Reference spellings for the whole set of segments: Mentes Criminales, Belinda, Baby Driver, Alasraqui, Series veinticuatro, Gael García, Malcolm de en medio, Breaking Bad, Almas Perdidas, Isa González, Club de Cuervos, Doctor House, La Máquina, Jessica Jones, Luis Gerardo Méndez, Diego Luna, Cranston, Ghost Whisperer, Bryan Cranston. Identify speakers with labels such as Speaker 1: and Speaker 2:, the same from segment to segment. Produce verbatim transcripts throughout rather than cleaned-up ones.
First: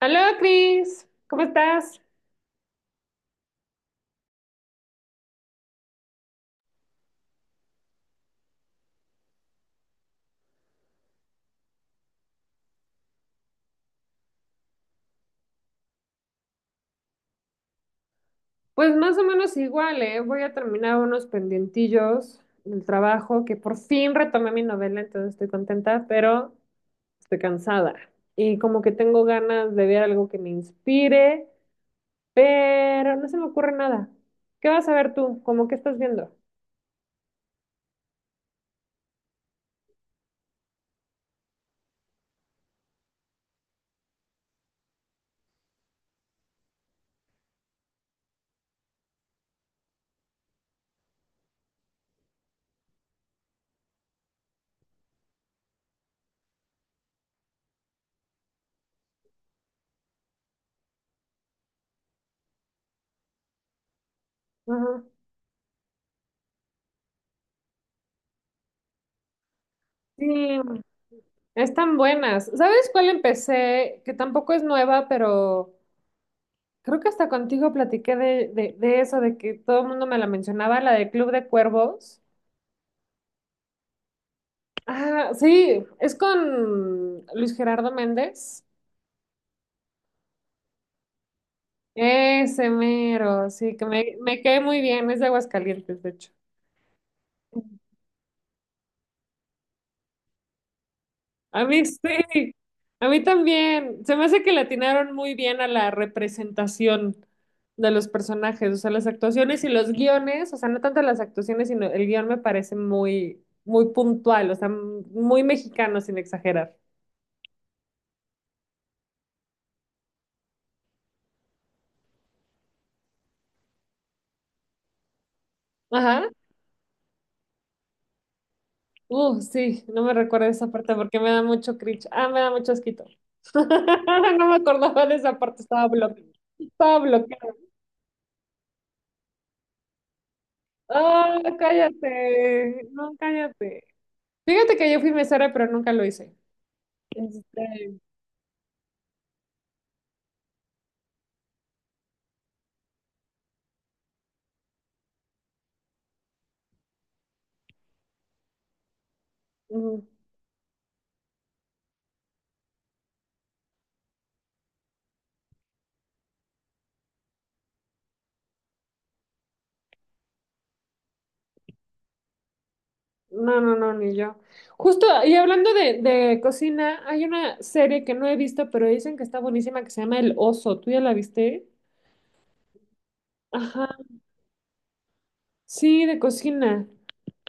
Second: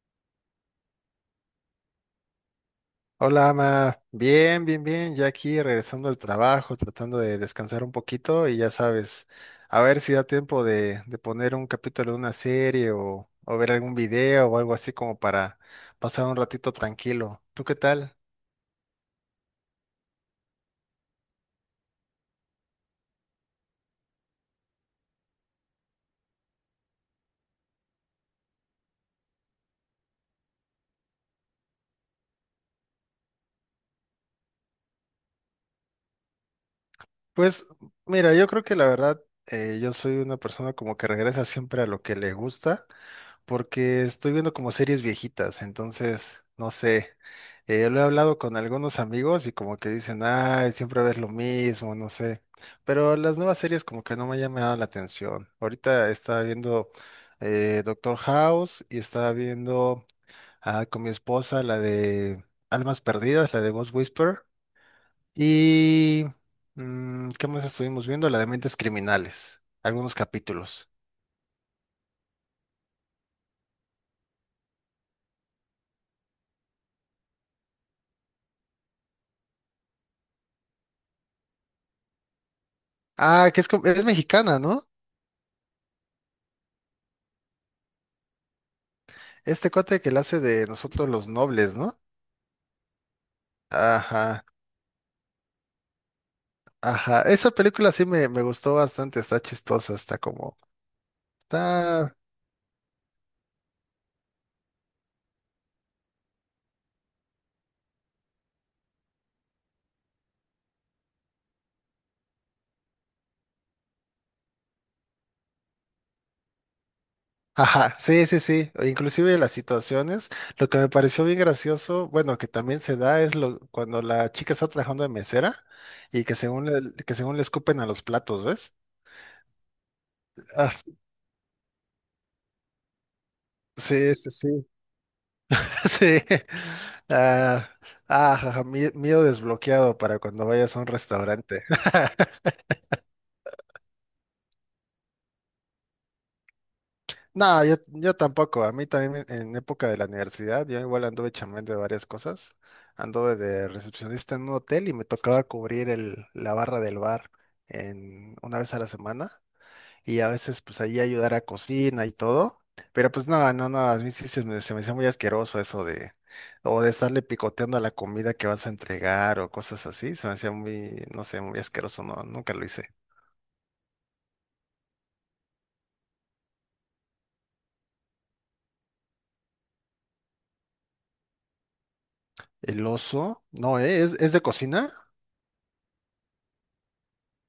Speaker 1: Hola, Cris, ¿cómo estás?
Speaker 2: Hola, Ama. Bien, bien, bien. Ya aquí regresando al trabajo, tratando de descansar un poquito y ya sabes, a ver si da tiempo de, de poner un capítulo de una serie o, o ver algún video o algo así como para pasar un ratito tranquilo. ¿Tú qué tal?
Speaker 1: Pues más o menos igual, ¿eh? Voy a terminar unos pendientillos del trabajo, que por fin retomé mi novela, entonces estoy contenta, pero estoy cansada. Y como que tengo ganas de ver algo que me inspire, pero no se me ocurre nada. ¿Qué vas a ver tú? ¿Cómo que estás viendo?
Speaker 2: Pues mira, yo creo que la verdad, eh, yo soy una persona como que regresa siempre a lo que le gusta, porque estoy viendo como series viejitas. Entonces, no sé, eh, lo he hablado con algunos amigos y como que dicen, ay, siempre ves lo mismo, no sé, pero las nuevas series como que no me han llamado la atención. Ahorita estaba viendo eh, Doctor House, y estaba viendo ah, con mi esposa la de Almas Perdidas, la de Ghost Whisperer,
Speaker 1: Ajá.
Speaker 2: y mm, ¿qué más estuvimos viendo? La de Mentes Criminales, algunos
Speaker 1: Sí,
Speaker 2: capítulos.
Speaker 1: están buenas. ¿Sabes cuál empecé? Que tampoco es nueva, pero creo que hasta contigo platiqué de, de, de eso, de que todo el mundo me la mencionaba, la de Club de Cuervos.
Speaker 2: Ah, que es, co- es mexicana, ¿no?
Speaker 1: Ah, sí, es con Luis Gerardo Méndez.
Speaker 2: Este cuate que la hace de Nosotros los Nobles, ¿no?
Speaker 1: Ese mero, sí, que me, me
Speaker 2: Ajá,
Speaker 1: cae muy bien, es de Aguascalientes, de hecho.
Speaker 2: ajá. Esa película sí me, me gustó bastante, está chistosa. está como...
Speaker 1: A mí
Speaker 2: Está...
Speaker 1: sí, a mí también. Se me hace que le atinaron muy bien a la representación de los personajes, o sea, las actuaciones y los guiones, o sea, no tanto las actuaciones, sino el guión me parece muy, muy puntual, o sea, muy mexicano sin exagerar.
Speaker 2: Ajá, sí, sí, sí. O inclusive las situaciones. Lo que me pareció bien gracioso, bueno, que también se da es lo, cuando la chica está trabajando de mesera, y
Speaker 1: Ajá.
Speaker 2: que según le, que según le escupen a los platos, ¿ves?
Speaker 1: Uh, sí, no me recuerdo esa
Speaker 2: Ah,
Speaker 1: parte porque me da mucho cringe. Ah, me da mucho asquito.
Speaker 2: sí, sí,
Speaker 1: No
Speaker 2: sí.
Speaker 1: me acordaba de esa parte, estaba
Speaker 2: Sí.
Speaker 1: bloqueada. Estaba bloqueada.
Speaker 2: Ah, ah, jaja, mie- miedo desbloqueado para cuando vayas a un
Speaker 1: Ah,
Speaker 2: restaurante.
Speaker 1: cállate. No, cállate. Fíjate que yo fui mesera, pero nunca lo hice.
Speaker 2: No, yo,
Speaker 1: Este,
Speaker 2: yo tampoco. A mí también en en época de la universidad, yo igual anduve chambeando de varias cosas. Anduve de recepcionista en un hotel y me tocaba cubrir el, la barra del bar en, una vez a la semana.
Speaker 1: mm,
Speaker 2: Y a veces pues ahí ayudar a cocina y todo. Pero pues no, no, no, a mí sí se me, se me hacía muy asqueroso eso de, o de estarle picoteando a la comida que vas a entregar o cosas así. Se me hacía muy, no sé, muy asqueroso. No, nunca lo hice.
Speaker 1: no, no, no, ni yo. Justo, y hablando de, de cocina, hay una serie que no he visto, pero dicen que está buenísima, que se llama El Oso. ¿Tú ya la viste?
Speaker 2: El Oso, no,
Speaker 1: Ajá,
Speaker 2: ¿eh? ¿Es, es de cocina?
Speaker 1: sí, de cocina.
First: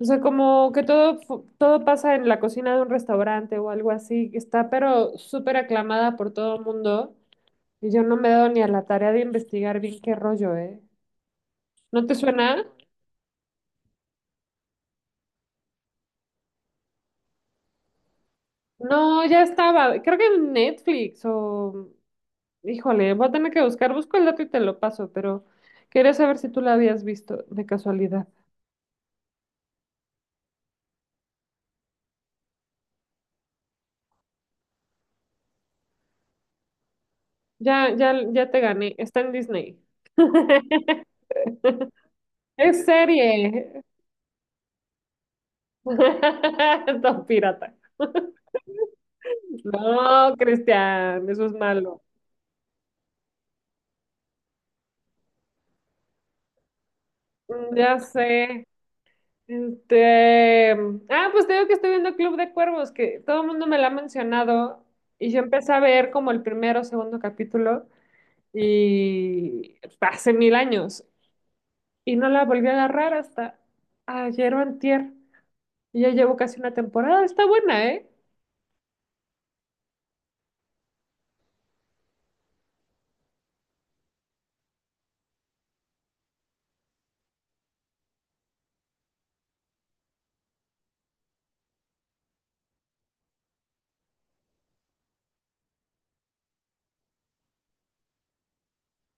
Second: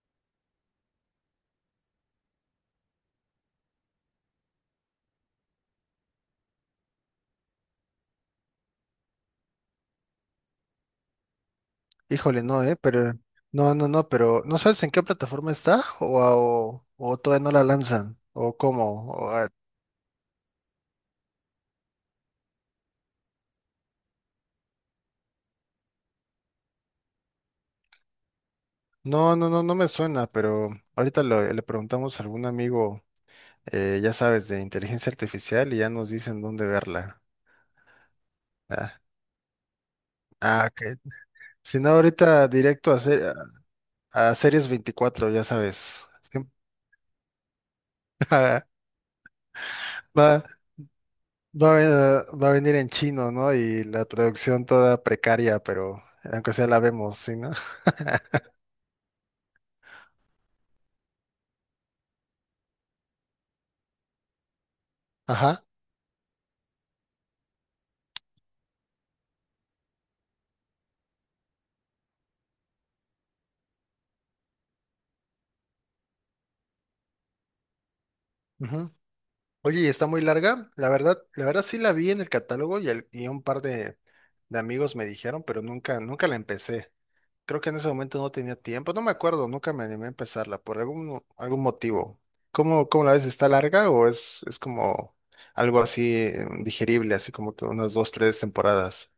Speaker 1: O sea, como que todo, fu- todo pasa en la cocina de un restaurante o algo así, que está pero súper aclamada por todo el mundo. Y yo no me he dado ni a la tarea de investigar bien qué rollo, ¿eh? ¿No te
Speaker 2: Híjole,
Speaker 1: suena?
Speaker 2: no, eh, pero no, no, no, pero ¿no sabes en qué plataforma está? O, o, o todavía no la lanzan, o cómo.
Speaker 1: No,
Speaker 2: O
Speaker 1: ya
Speaker 2: a-
Speaker 1: estaba. Creo que en Netflix o... Híjole, voy a tener que buscar, busco el dato y te lo paso, pero quería saber si tú la habías visto de casualidad.
Speaker 2: no, no, no, no me suena, pero ahorita lo- le preguntamos a algún amigo, eh, ya sabes, de inteligencia artificial, y ya nos dicen dónde verla.
Speaker 1: Ya, ya, ya te gané,
Speaker 2: Ah,
Speaker 1: está en Disney.
Speaker 2: ah, ok. Si no, ahorita
Speaker 1: Es
Speaker 2: directo a, se-
Speaker 1: serie.
Speaker 2: a, Series veinticuatro, ya sabes. Siem-
Speaker 1: Don pirata.
Speaker 2: Va,
Speaker 1: No,
Speaker 2: va,
Speaker 1: Cristian, eso es
Speaker 2: a
Speaker 1: malo.
Speaker 2: ve- va a venir en chino, ¿no? Y la traducción toda precaria, pero aunque sea la vemos, ¿sí, no?
Speaker 1: Ya sé. Este, ah, pues te digo que estoy viendo Club de Cuervos, que todo el mundo me lo ha mencionado y yo
Speaker 2: Ajá.
Speaker 1: empecé a ver como el primero o segundo capítulo y hace mil años y no la volví a agarrar hasta ayer o antier. Y ya llevo casi una temporada. Está buena, ¿eh?
Speaker 2: Ujú. Oye, y está muy larga. La verdad, la verdad sí la vi en el catálogo, y al- y un par de, de amigos me dijeron, pero nunca, nunca la empecé. Creo que en ese momento no tenía tiempo, no me acuerdo, nunca me animé a empezarla por algún, algún motivo. ¿Cómo, cómo la ves? ¿Está larga, o es, es como algo así eh, digerible, así como que unas dos, tres temporadas?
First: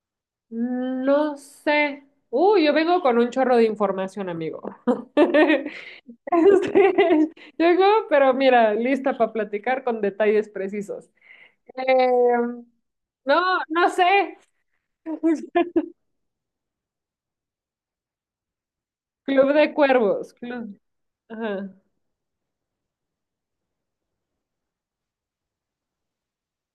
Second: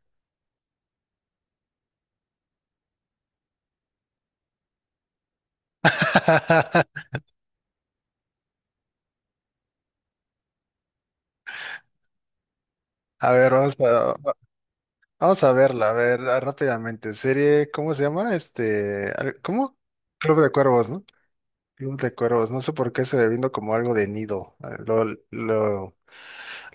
Speaker 1: Mm, no sé. Uy, yo vengo con un chorro de información, amigo. Este, llego, pero mira, lista para platicar con detalles precisos. Em,
Speaker 2: A ver,
Speaker 1: no,
Speaker 2: vamos
Speaker 1: no
Speaker 2: a,
Speaker 1: sé.
Speaker 2: vamos a verla, a ver, rápidamente. Serie, ¿cómo se llama? Este, al-
Speaker 1: Club de
Speaker 2: ¿cómo?
Speaker 1: Cuervos.
Speaker 2: Club de
Speaker 1: Club.
Speaker 2: Cuervos, ¿no?
Speaker 1: Ajá.
Speaker 2: Club de Cuervos, no sé por qué se me vino como algo de nido. eh, Lo, lo,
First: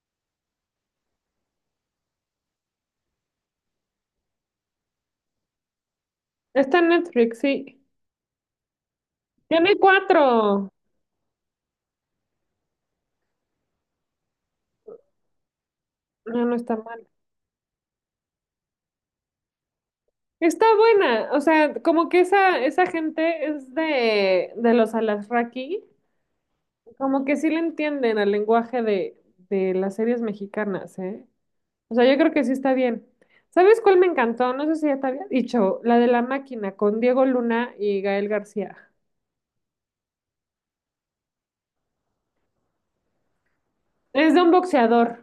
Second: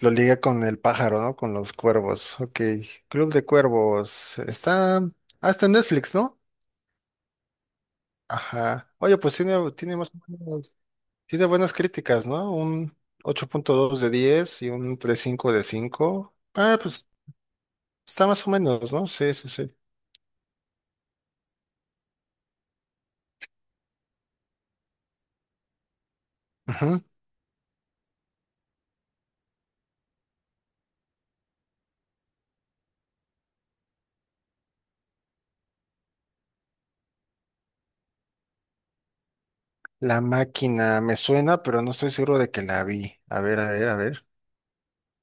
Speaker 2: lo ligué con el pájaro, ¿no? Con los cuervos. Ok, Club de Cuervos. Está hasta en Netflix, ¿no?
Speaker 1: Está en Netflix, sí.
Speaker 2: Ajá. Oye, pues tiene,
Speaker 1: Tiene
Speaker 2: tiene más o
Speaker 1: cuatro.
Speaker 2: menos- tiene buenas críticas, ¿no? Un ocho punto dos de diez y un tres punto cinco de cinco.
Speaker 1: No, no está
Speaker 2: Ah,
Speaker 1: mal.
Speaker 2: pues está más o menos, ¿no? Sí, sí, sí.
Speaker 1: Está buena, o sea, como que esa, esa gente es de, de los Alasraqui,
Speaker 2: Ujú.
Speaker 1: como que sí le entienden al lenguaje de, de las series mexicanas, ¿eh? O sea, yo creo que sí está bien. ¿Sabes cuál me encantó? No sé si ya te había dicho, la de La Máquina con Diego Luna y Gael García.
Speaker 2: La Máquina me suena, pero no estoy seguro de que la vi. A ver, a ver, a ver.
Speaker 1: Es de un boxeador.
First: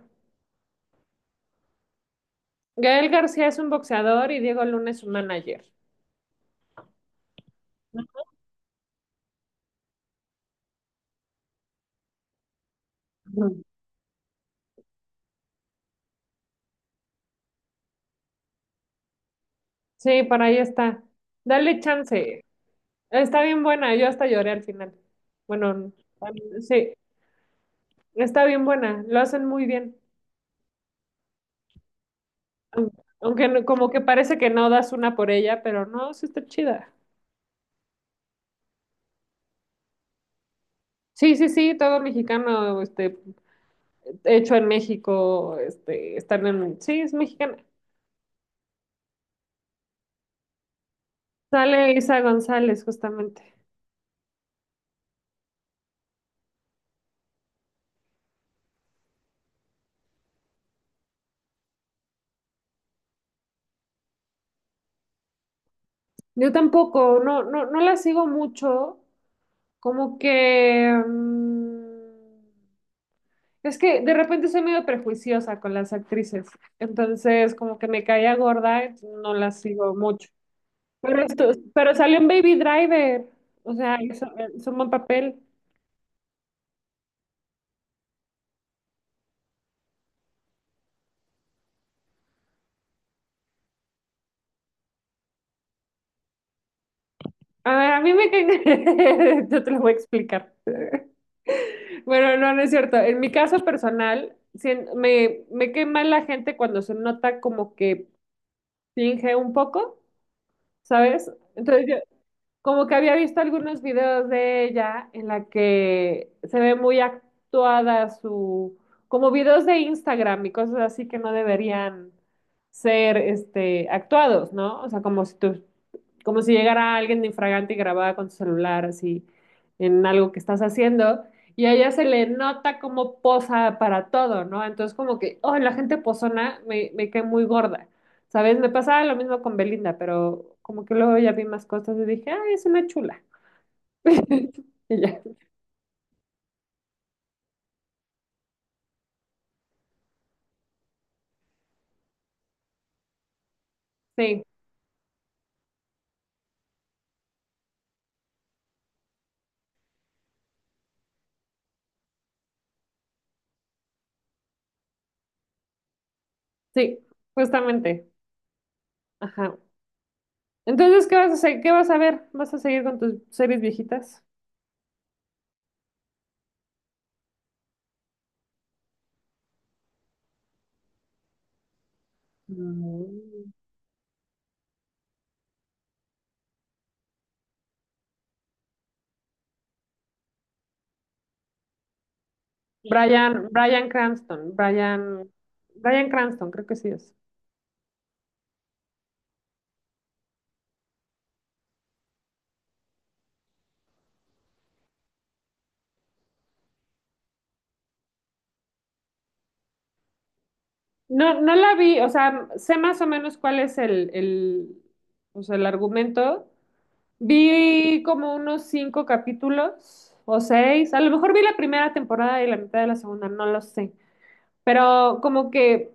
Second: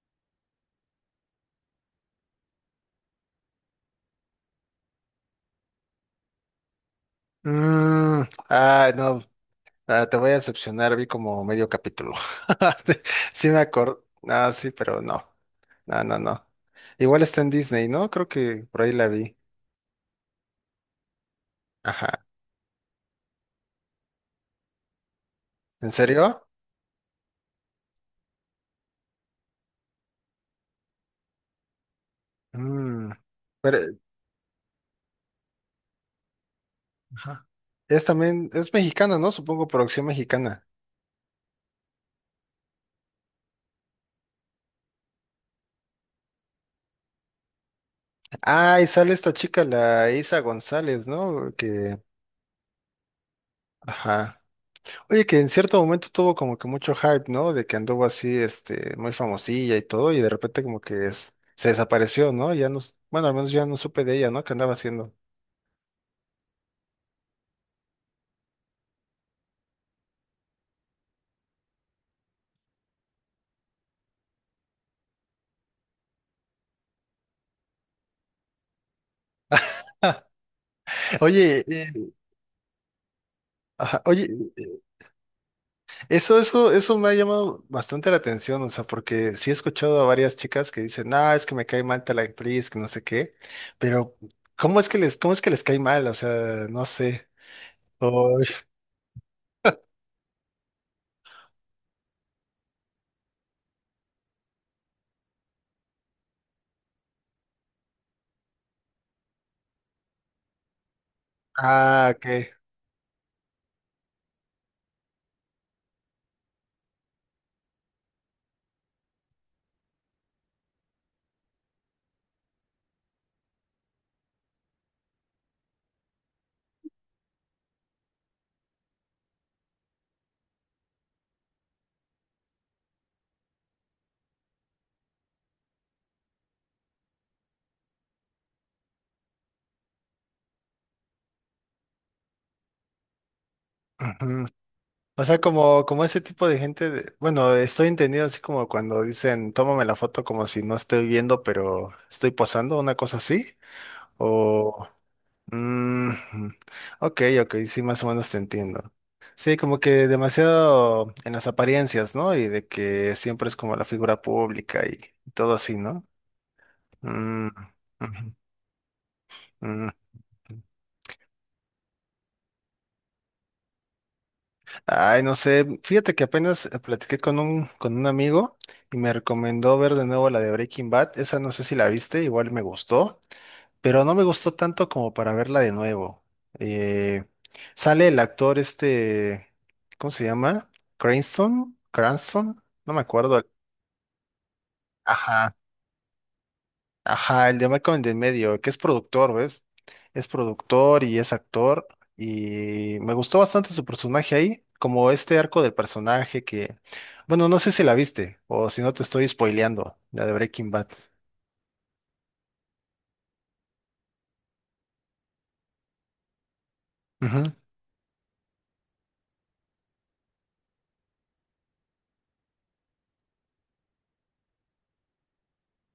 Speaker 1: Gael García es un boxeador y Diego Luna es un manager.
Speaker 2: Mm, ah, no. Ah, te voy a decepcionar, vi como medio capítulo. Te- Sí me
Speaker 1: Ujú.
Speaker 2: acuerdo. Ah, sí, pero no. No, no, no. Igual está en Disney, ¿no? Creo que por ahí la vi.
Speaker 1: Sí, por ahí está. Dale
Speaker 2: Ajá.
Speaker 1: chance. Está bien buena, yo hasta lloré al final.
Speaker 2: ¿En
Speaker 1: Bueno,
Speaker 2: serio?
Speaker 1: sí. Está bien buena, lo hacen muy bien. Aun-
Speaker 2: Mm.
Speaker 1: Aunque no-
Speaker 2: Pero,
Speaker 1: como que parece que no das una por ella, pero no, sí está chida.
Speaker 2: ajá. Es también, es mexicana, ¿no? Supongo producción mexicana.
Speaker 1: Sí, sí, sí, todo mexicano, este, hecho en México, este, están en, sí, es mexicana.
Speaker 2: Ah, y sale esta chica, la Isa González, ¿no?
Speaker 1: Sale
Speaker 2: Que,
Speaker 1: Isa González, justamente.
Speaker 2: ajá. Oye, que en cierto momento tuvo como que mucho hype, ¿no? De que anduvo así, este, muy famosilla y todo, y de repente como que es- se desapareció, ¿no? Ya no, s- bueno, al menos ya no supe de ella, ¿no? ¿Qué andaba haciendo?
Speaker 1: Yo tampoco, no, no, no la sigo mucho, como que mm, es que de repente soy medio prejuiciosa con las actrices, entonces como que me caía gorda, no la sigo mucho. Pero, esto-
Speaker 2: Oye, eh,
Speaker 1: pero salió un Baby Driver. O sea,
Speaker 2: ajá,
Speaker 1: hizo,
Speaker 2: oye,
Speaker 1: hizo un
Speaker 2: eh,
Speaker 1: buen papel.
Speaker 2: eso, eso, eso me ha llamado bastante la atención, o sea, porque sí he escuchado a varias chicas que dicen, ah, es que me cae mal tal actriz, que no sé qué, pero ¿cómo es que les, cómo es que les cae mal? O sea, no sé.
Speaker 1: A, a mí me
Speaker 2: O-
Speaker 1: caen. Yo te lo voy a explicar. Bueno, no, no es cierto. En mi caso personal, sien- me, me cae mal la gente cuando se nota como que finge un poco, ¿sabes? Entonces yo,
Speaker 2: ah, ok.
Speaker 1: como que había visto algunos videos de ella en la que se ve muy actuada su, como videos de Instagram y cosas así que no deberían ser, este, actuados, ¿no? O sea, como si tú, como si llegara alguien de infragante y grababa con su celular así en algo que estás haciendo y a ella se le nota como posa para todo, ¿no? Entonces como que, oh, la gente posona me, me cae muy gorda. ¿Sabes? Me pasaba lo mismo con Belinda, pero como que luego ya vi más cosas y dije, ah, es una chula.
Speaker 2: Ujú.
Speaker 1: Y ya.
Speaker 2: O sea, como, como ese tipo de gente, de- bueno, estoy entendido así como cuando dicen, tómame la foto como si no estoy viendo, pero estoy posando, una cosa así.
Speaker 1: Sí,
Speaker 2: O, mm, ok, ok, sí, más o menos te entiendo. Sí, como que demasiado en las apariencias, ¿no? Y de que siempre es como la figura pública y todo así, ¿no?
Speaker 1: sí,
Speaker 2: Mm,
Speaker 1: justamente.
Speaker 2: ujú,
Speaker 1: Ajá.
Speaker 2: mm.
Speaker 1: Entonces, ¿qué vas a hacer? ¿Qué vas a ver? ¿Vas a seguir con tus series viejitas?
Speaker 2: Ay, no sé, fíjate que apenas eh, platiqué con un, con un amigo, y me recomendó ver de nuevo la de Breaking Bad. Esa no sé si la viste, igual me gustó,
Speaker 1: Mm.
Speaker 2: pero no me gustó tanto como para verla de nuevo. Eh, Sale el actor este, ¿cómo se llama? Cranston, Cranston, no me acuerdo.
Speaker 1: Bryan, Bryan Cranston, Bryan,
Speaker 2: Ajá.
Speaker 1: Bryan Cranston, creo que sí es.
Speaker 2: Ajá, el de Malcolm de en Medio, que es productor, ¿ves? Es productor y es actor. Y me gustó bastante su personaje ahí, como este arco del personaje que, bueno, no sé si la viste o si no te estoy spoileando, la de Breaking Bad.
Speaker 1: No, no la vi, o sea, sé más o menos cuál es el, el, o sea, el argumento,
Speaker 2: Ujú,
Speaker 1: vi como unos cinco capítulos o seis. A lo mejor vi la primera temporada y la mitad de la segunda, no lo sé. Pero como que,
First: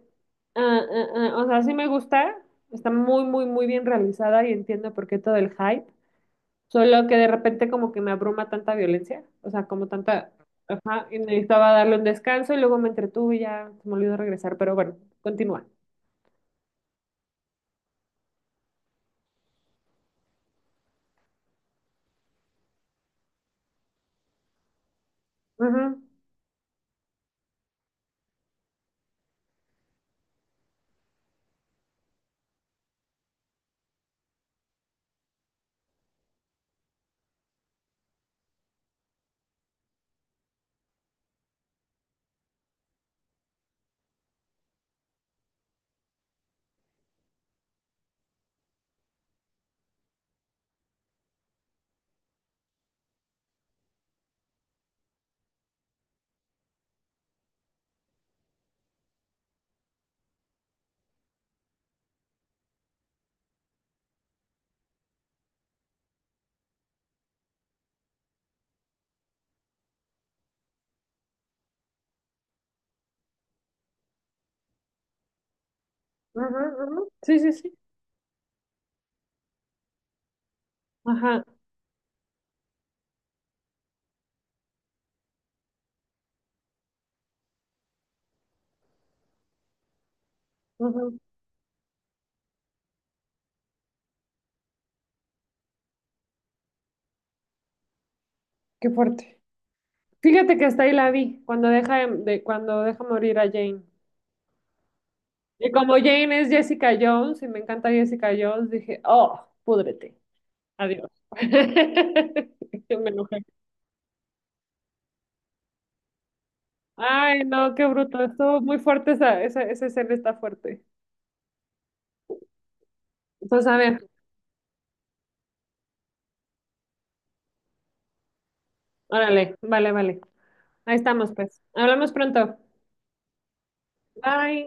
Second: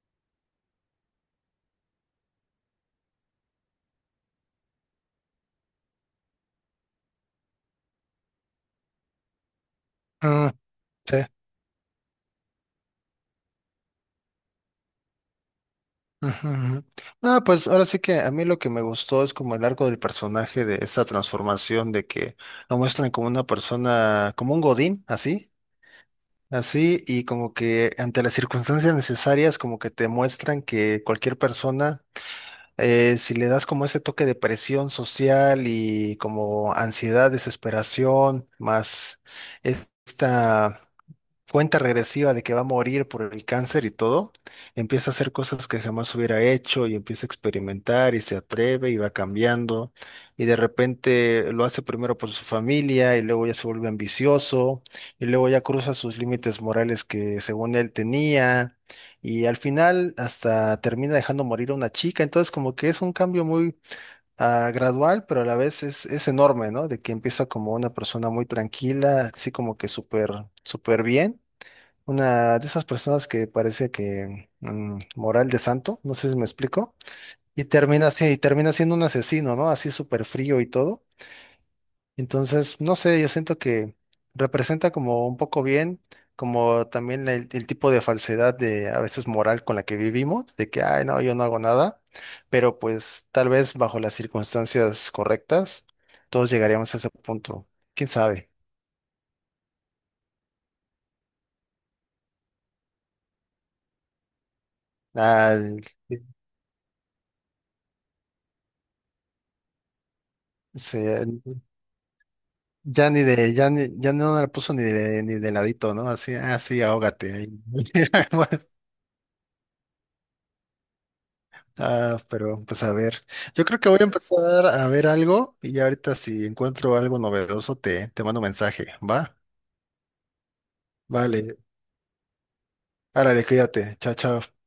Speaker 1: ah, ah, ah, o sea, sí me gusta. Está muy, muy, muy bien realizada y entiendo por qué todo el hype. Solo que de repente como que me abruma tanta violencia. O sea, como tanta...
Speaker 2: mm,
Speaker 1: Ajá,
Speaker 2: sí,
Speaker 1: y necesitaba darle un descanso y luego me entretuve y ya se me olvidó regresar. Pero bueno, continúa.
Speaker 2: ujú, ujú. Ah, pues ahora sí que a mí lo que me gustó es como el arco del personaje, de esta transformación, de que lo muestran como una persona, como un godín, así,
Speaker 1: Ujú,
Speaker 2: así, y como que ante las circunstancias necesarias, como que te muestran que cualquier persona, eh, si le das como ese toque de presión social, y como ansiedad, desesperación, más esta cuenta regresiva de que va a morir por el cáncer y todo, empieza a hacer cosas que jamás hubiera hecho, y empieza a experimentar, y se atreve, y va cambiando, y de repente lo hace primero por su familia, y luego ya se vuelve ambicioso, y luego ya cruza sus límites morales que según él tenía, y al final hasta termina dejando morir a una chica. Entonces, como que es un cambio muy ah, gradual, pero a la vez es, es enorme, ¿no? De que empieza como una persona muy tranquila, así como que súper, súper bien. Una de esas personas que parece que mm, moral de santo, no sé si me
Speaker 1: ujú,
Speaker 2: explico,
Speaker 1: ujú. Sí, sí,
Speaker 2: y
Speaker 1: sí.
Speaker 2: termina así, y termina siendo un asesino, ¿no? Así súper frío y todo.
Speaker 1: Ajá.
Speaker 2: Entonces, no sé, yo siento que representa como un poco bien, como también el, el tipo de falsedad de a veces moral con la que vivimos, de que, ay,
Speaker 1: Ujú.
Speaker 2: no, yo no hago nada, pero pues tal vez bajo las circunstancias correctas, todos llegaríamos a ese punto. ¿Quién sabe?
Speaker 1: Qué fuerte. Fíjate que hasta ahí la vi, cuando deja, de, de- cuando deja morir a Jane. Y como
Speaker 2: Al-
Speaker 1: Jane es Jessica Jones y me encanta Jessica Jones, dije, oh, púdrete,
Speaker 2: Sí,
Speaker 1: adiós. Me
Speaker 2: Ya ni
Speaker 1: enojé.
Speaker 2: de, ya ni, ya no la puso ni de, ni de, ladito, ¿no? Así, así, ahógate
Speaker 1: Ay,
Speaker 2: ahí.
Speaker 1: no, qué bruto, estuvo
Speaker 2: Bueno,
Speaker 1: muy fuerte esa, esa, esa escena está fuerte.
Speaker 2: ah, pero pues a ver. Yo
Speaker 1: Entonces, a
Speaker 2: creo que
Speaker 1: ver,
Speaker 2: voy a empezar a ver algo, y ya ahorita si encuentro algo novedoso te, te mando mensaje, ¿va?
Speaker 1: órale, vale, vale. Ahí estamos,
Speaker 2: Vale,
Speaker 1: pues. Hablamos pronto.
Speaker 2: árale, cuídate. Chao, chao.
Speaker 1: Bye.